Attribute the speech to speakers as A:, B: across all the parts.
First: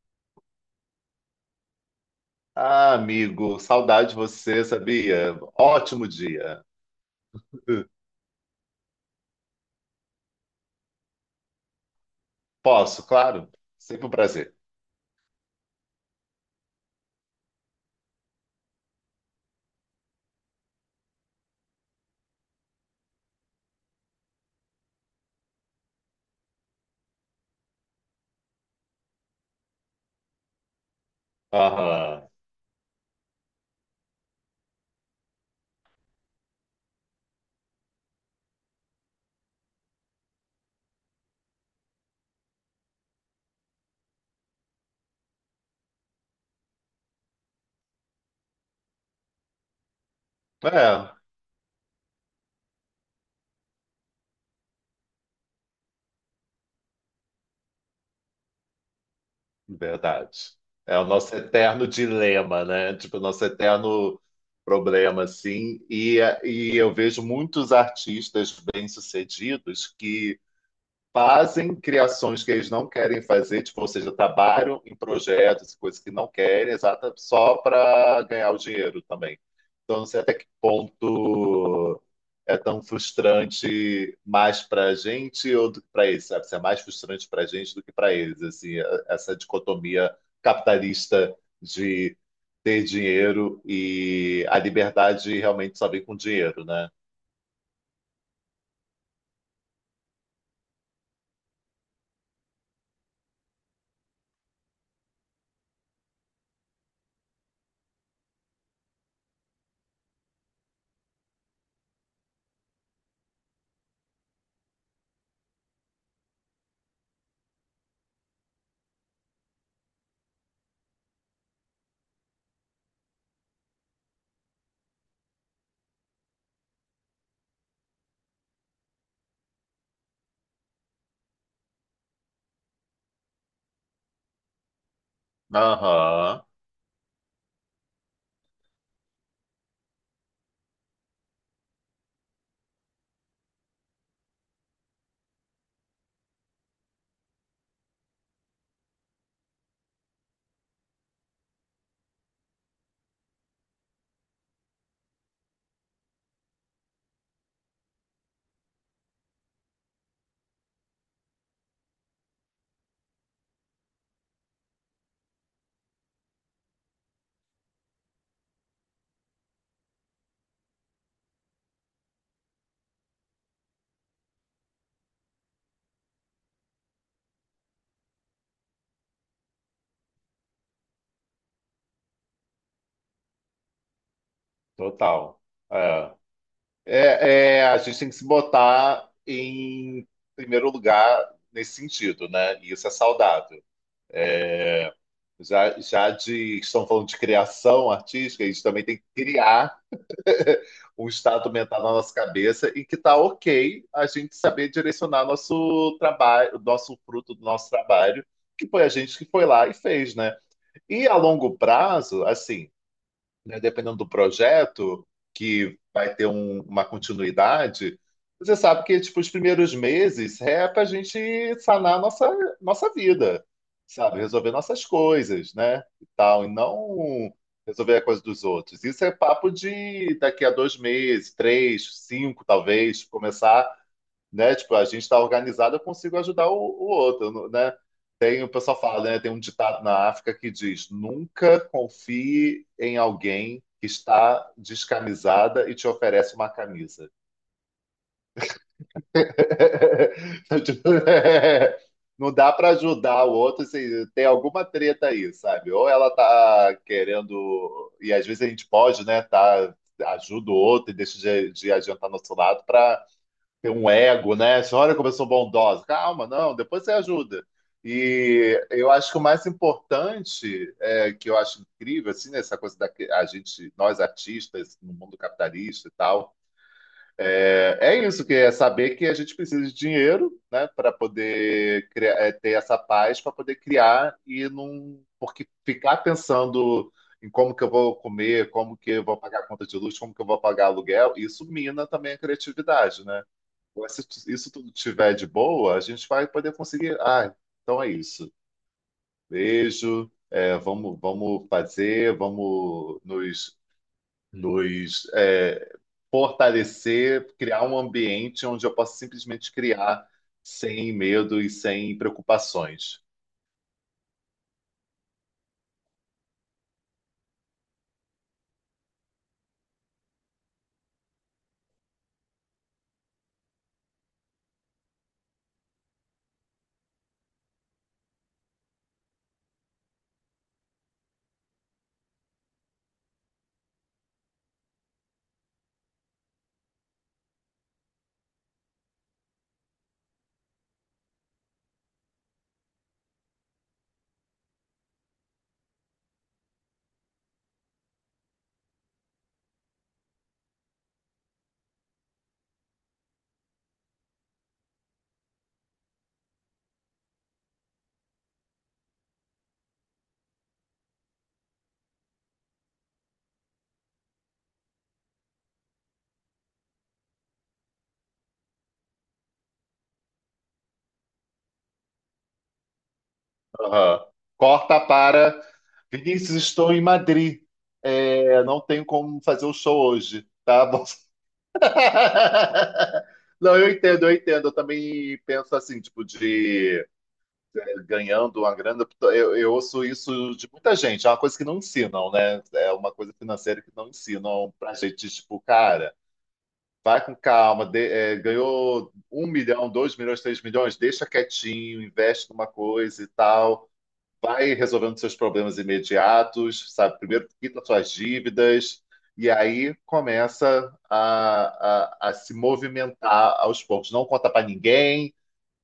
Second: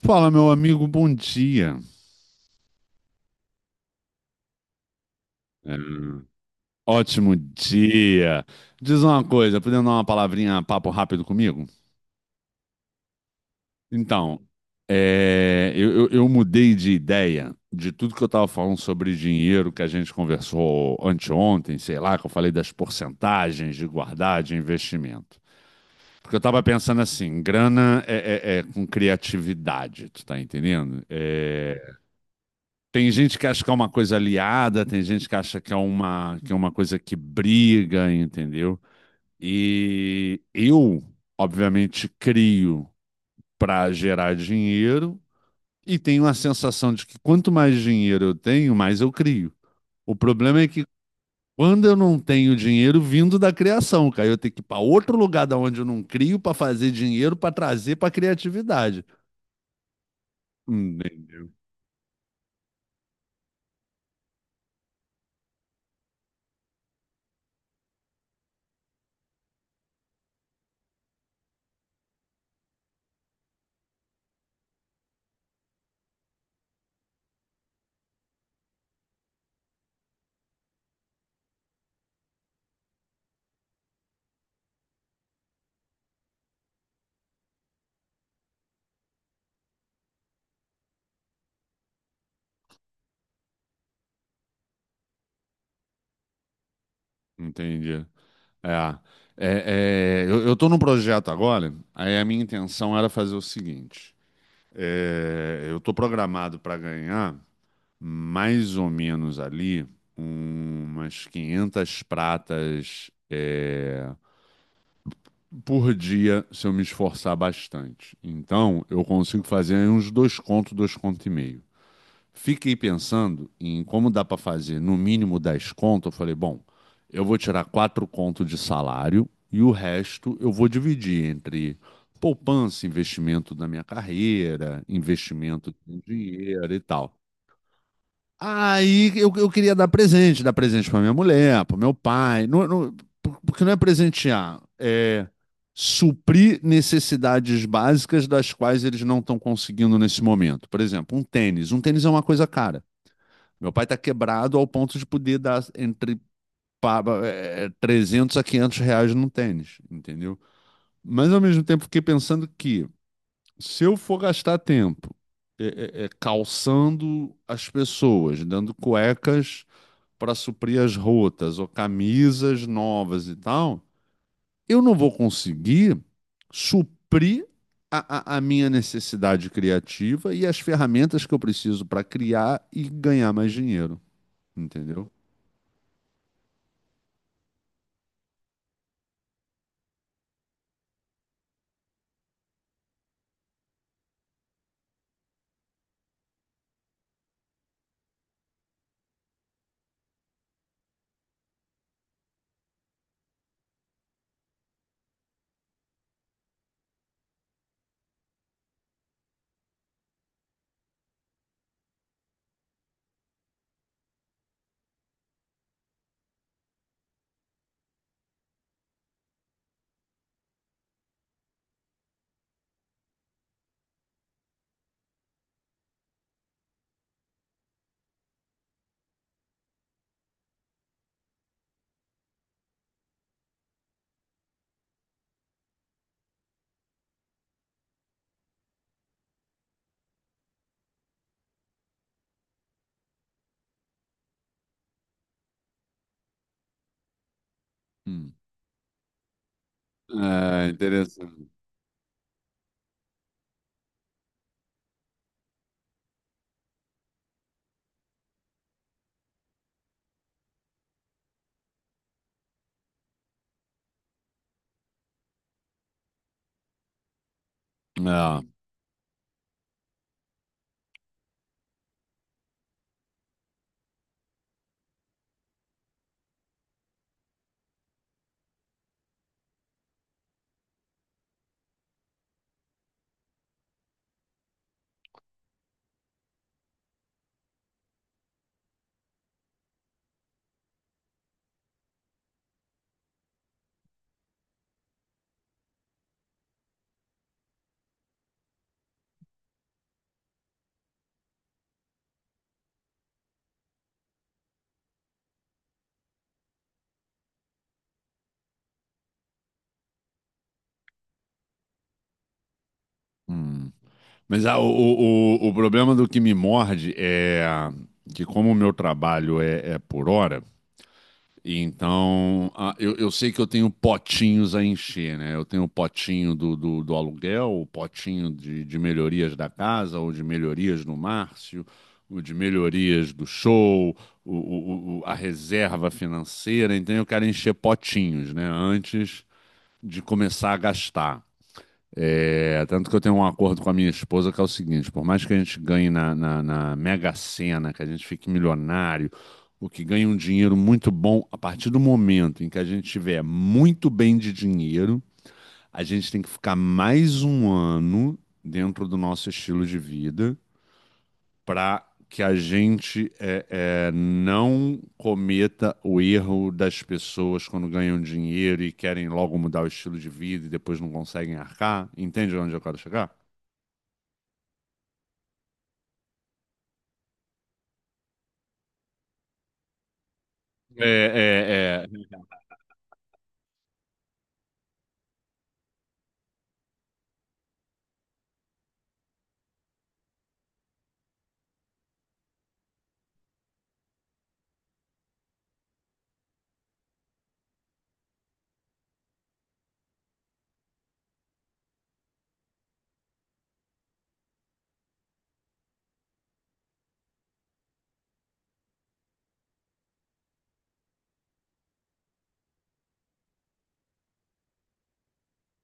A: Fala, meu amigo, bom dia.
B: Ah, amigo, saudade de você, sabia?
A: É,
B: Ótimo dia.
A: ótimo dia. Diz uma coisa, podendo dar uma palavrinha, papo rápido comigo?
B: Posso, claro. Sempre um
A: Então,
B: prazer.
A: eu mudei de ideia de tudo que eu estava falando sobre dinheiro que a gente conversou anteontem, sei lá, que eu falei das porcentagens de guardar, de investimento. Porque eu estava pensando assim, grana é com criatividade, tu tá entendendo?
B: Aham.
A: Tem gente que acha que é uma coisa aliada, tem gente que acha que é uma coisa que briga, entendeu? E eu, obviamente, crio para gerar dinheiro e tenho a sensação de que quanto mais dinheiro eu tenho, mais eu crio. O problema é que
B: É,
A: quando eu não tenho dinheiro vindo da criação, cara, eu tenho que ir para outro lugar da onde eu não crio para fazer dinheiro para trazer para a criatividade.
B: verdade. É o nosso
A: Entendeu?
B: eterno dilema, né? Tipo, o nosso eterno problema, assim. E eu vejo muitos artistas bem-sucedidos que fazem criações que eles não querem fazer, tipo, ou seja, trabalham em projetos, coisas que não querem, exata, só para ganhar o dinheiro também. Então, não sei até que ponto é tão frustrante mais para a gente ou do que para eles, sabe? Se é mais frustrante para a gente do que para eles, assim, essa dicotomia capitalista de ter dinheiro e a liberdade realmente só vem com dinheiro, né?
A: Entendi. É, eu tô num projeto agora, aí a minha intenção era fazer o seguinte: eu tô programado para ganhar mais ou menos ali umas 500 pratas por dia se eu me esforçar bastante. Então, eu consigo fazer aí uns 2 contos, 2 contos e meio. Fiquei pensando em como dá para fazer no mínimo 10 conto. Eu falei, bom, eu vou tirar 4 conto de salário e o resto eu vou dividir entre poupança, investimento na minha carreira, investimento em
B: Aham,
A: dinheiro e tal. Aí eu queria dar presente para minha mulher, para meu pai, porque não é presentear, é suprir necessidades básicas das quais eles não estão conseguindo nesse momento. Por exemplo, um tênis. Um tênis é uma coisa cara. Meu pai tá quebrado ao ponto de poder dar entre 300 a 500 reais num tênis, entendeu? Mas ao mesmo tempo fiquei pensando que se eu for gastar tempo calçando as pessoas, dando cuecas para suprir as rotas ou camisas novas e tal, eu não vou conseguir suprir a minha necessidade criativa e as ferramentas que eu preciso para criar e ganhar mais dinheiro, entendeu?
B: total. É. É, a gente tem que se botar em primeiro lugar nesse sentido, né? E isso é saudável. Já, já de, estão falando de criação artística, a gente também tem que criar um estado mental na nossa cabeça e que tá ok a gente saber direcionar nosso trabalho, o nosso fruto do nosso trabalho, que foi a gente que foi lá e fez, né? E a longo prazo, assim, né, dependendo do projeto, que vai ter uma continuidade, você sabe que tipo, os primeiros meses é para a gente sanar a nossa vida, sabe? Resolver nossas coisas, né? E tal, e não resolver a coisa dos outros. Isso é papo de daqui a dois meses, três, cinco, talvez, começar, né? Tipo, a gente está organizado, eu consigo ajudar o outro, né? Tem, o pessoal fala, né? Tem um ditado na África que diz: nunca confie em alguém que está descamisada e te oferece uma camisa.
A: Hum. É,
B: Tipo,
A: interessante.
B: é, não dá para ajudar o outro se tem alguma treta aí, sabe? Ou ela tá querendo, e às vezes a gente pode, né? Tá, ajuda o outro e deixa de adiantar nosso lado para tem um ego, né? Você olha como eu sou bondosa. Calma, não, depois você ajuda.
A: Ah,
B: E eu acho que o mais importante, é, que eu acho incrível, assim, nessa coisa da que a gente, nós artistas, no mundo capitalista e tal, é, é isso, que é saber que a gente precisa de dinheiro, né, para poder criar, é, ter essa paz, para poder criar e não. Porque ficar pensando em como que eu vou comer, como que eu vou pagar a conta de luz, como que eu vou pagar aluguel, isso mina também a criatividade, né? Mas se isso tudo tiver de boa, a gente vai poder conseguir. Ah, então é isso. Beijo. É, vamos, vamos fazer, vamos nos é, fortalecer, criar um ambiente onde eu possa simplesmente criar sem medo e sem preocupações.
A: hum. Mas o problema do que me morde é que, como o meu trabalho é por hora, então eu sei que eu tenho potinhos a encher, né? Eu tenho o potinho do aluguel, o potinho de melhorias da casa, ou de melhorias no Márcio, o de melhorias do show, a reserva financeira. Então eu quero encher potinhos, né? Antes de começar a gastar. É, tanto que eu tenho um acordo com a minha esposa que é o seguinte: por mais que a gente ganhe na Mega Sena, que a gente fique milionário, o que ganha um dinheiro muito bom, a partir do momento em que a gente tiver muito bem de dinheiro, a gente tem que ficar mais um ano dentro do nosso estilo de vida para que a gente não cometa o erro das pessoas quando ganham dinheiro e querem logo mudar o estilo de vida e depois não conseguem arcar. Entende onde eu quero chegar?
B: Aham. Corta para Vinícius, estou em Madrid. É, não tenho como fazer o show hoje, tá? Bom,
A: É,
B: não, eu entendo, eu entendo. Eu também penso assim, tipo, de ganhando uma grana. Eu ouço isso de muita gente. É uma coisa que não ensinam, né? É uma coisa financeira que não ensinam pra gente, tipo, cara, vai com calma. Ganhou um milhão, dois milhões, três milhões, deixa quietinho, investe numa coisa e tal. Vai resolvendo seus problemas imediatos, sabe? Primeiro quita suas dívidas, e aí começa a se movimentar aos poucos. Não conta para ninguém,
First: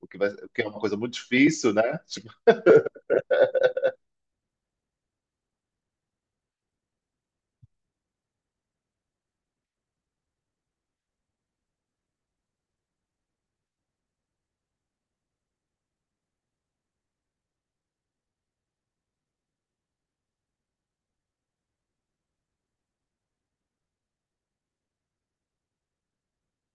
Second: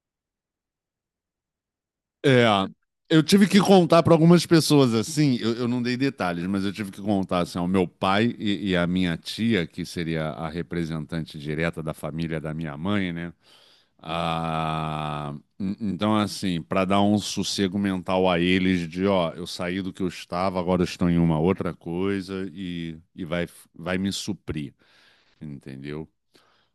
B: o que, o que é uma coisa muito difícil, né?
A: é,
B: Tipo,
A: é, é. Eu tive que contar para algumas pessoas assim, eu não dei detalhes, mas eu tive que contar assim, ao meu pai e à minha tia, que seria a representante direta da família da minha mãe, né? Ah, então, assim, para dar um sossego mental a eles de, ó, eu saí do que eu estava, agora eu estou em uma outra coisa e vai me suprir, entendeu?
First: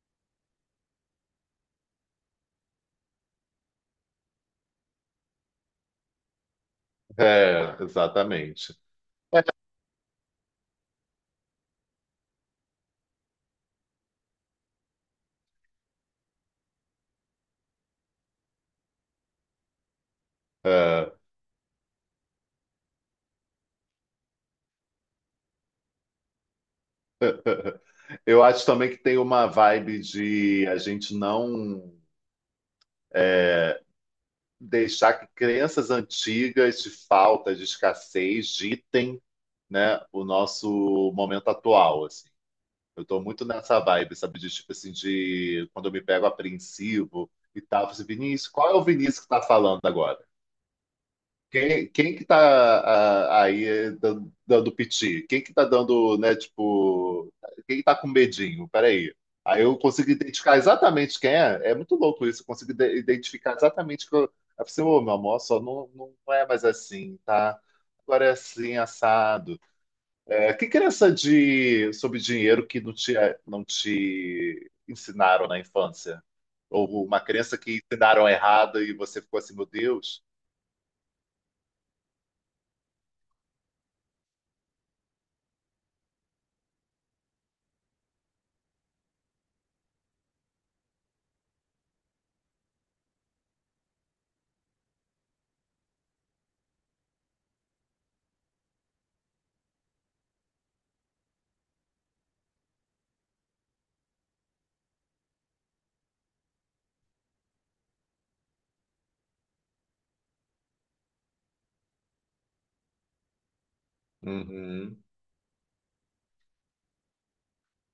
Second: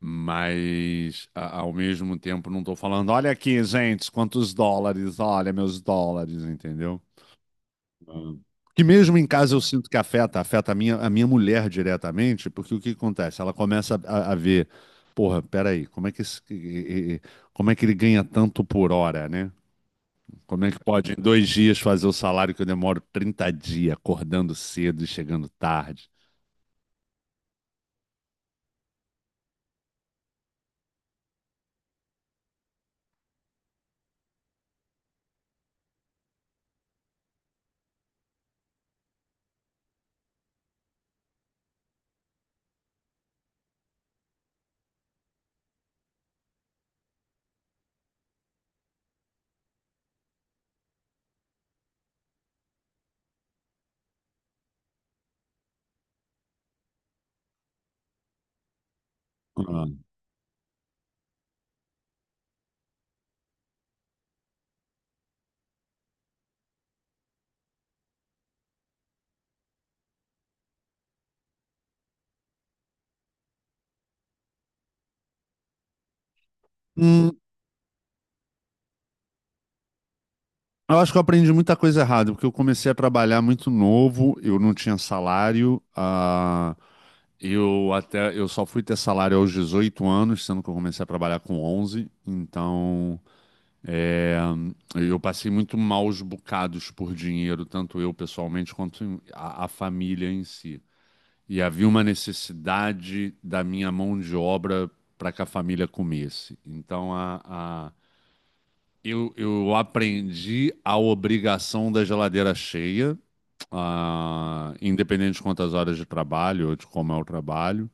A: Mas, ao mesmo tempo, não estou falando, olha aqui, gente, quantos dólares, olha meus dólares, entendeu?
B: é, exatamente.
A: Que mesmo em
B: É,
A: casa eu sinto que afeta, afeta a minha mulher diretamente, porque o que acontece? Ela começa a ver, porra, peraí, como é que ele ganha tanto por hora, né? Como é que
B: é,
A: pode em 2 dias fazer o salário que eu demoro 30 dias, acordando cedo e chegando tarde?
B: eu acho também que tem uma vibe de a gente não deixar que crenças antigas de falta, de escassez, ditem, né, o nosso momento atual, assim. Eu tô muito nessa vibe, sabe? De tipo assim, de quando eu me pego apreensivo e tal. Eu falo assim, Vinícius, qual é o Vinícius que tá falando agora? Quem que tá ah, aí dando, dando piti? Quem que tá dando, né, tipo, quem que tá com medinho? Peraí. Aí eu
A: Ah.
B: consigo identificar exatamente quem é. É muito louco isso. Eu consigo identificar exatamente que eu. Aí eu falei assim, ô, meu amor, só não, não é mais assim, tá? Agora é assim, assado. É, que crença de sobre dinheiro que não te ensinaram na infância? Ou uma
A: Hum,
B: crença que ensinaram errada e você ficou assim, meu Deus?
A: eu acho que eu aprendi muita coisa errada, porque eu comecei a trabalhar muito novo, eu não tinha salário, eu até eu só fui ter salário aos 18 anos, sendo que eu comecei a trabalhar com 11. Então, é, eu passei muito maus bocados por dinheiro, tanto eu pessoalmente quanto a família em si. E havia uma necessidade da minha mão de obra para que a família comesse. Então, a- eu aprendi a obrigação da geladeira cheia,
B: Uhum,
A: independente de quantas horas de trabalho ou de como é o trabalho.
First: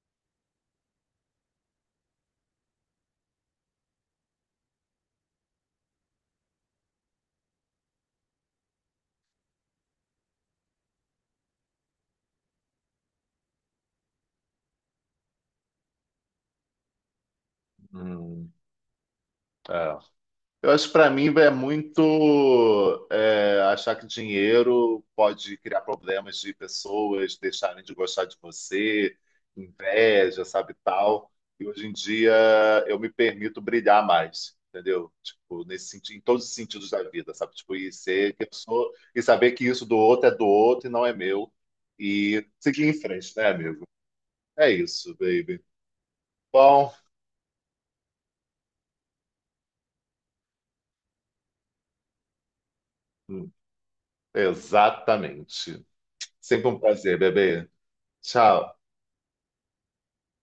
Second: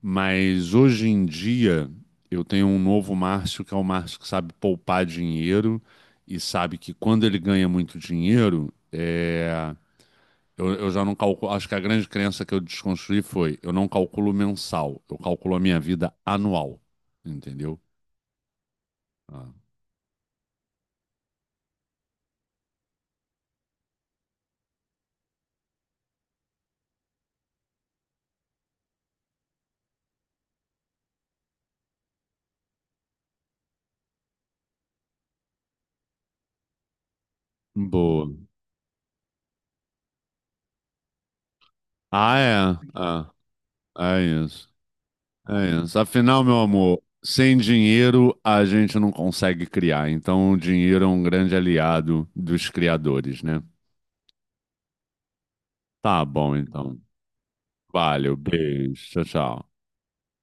A: Mas hoje em dia eu tenho um novo Márcio, que é o Márcio que sabe poupar dinheiro e sabe que quando ele ganha muito dinheiro, eu já não calculo. Acho que a grande crença que eu desconstruí foi: eu não calculo mensal, eu calculo a minha vida anual. Entendeu?
B: uhum.
A: Ah,
B: Eu acho que para mim é muito achar que dinheiro pode criar problemas de pessoas deixarem de gostar de você, inveja, sabe, tal. E hoje em dia eu me permito brilhar mais, entendeu? Tipo, nesse sentido, em todos os sentidos da vida, sabe? Tipo, e
A: boa.
B: ser que eu sou, e saber que isso do outro é do outro e não é meu.
A: Ah,
B: E seguir
A: é.
B: em
A: Ah,
B: frente, né, amigo?
A: é
B: É
A: isso.
B: isso, baby.
A: É isso. Afinal, meu
B: Bom,
A: amor, sem dinheiro a gente não consegue criar. Então, o dinheiro é um grande aliado dos criadores,
B: hum,
A: né?
B: exatamente.
A: Tá bom,
B: Sempre um
A: então.
B: prazer, bebê.
A: Valeu,
B: Tchau.
A: beijo, tchau, tchau.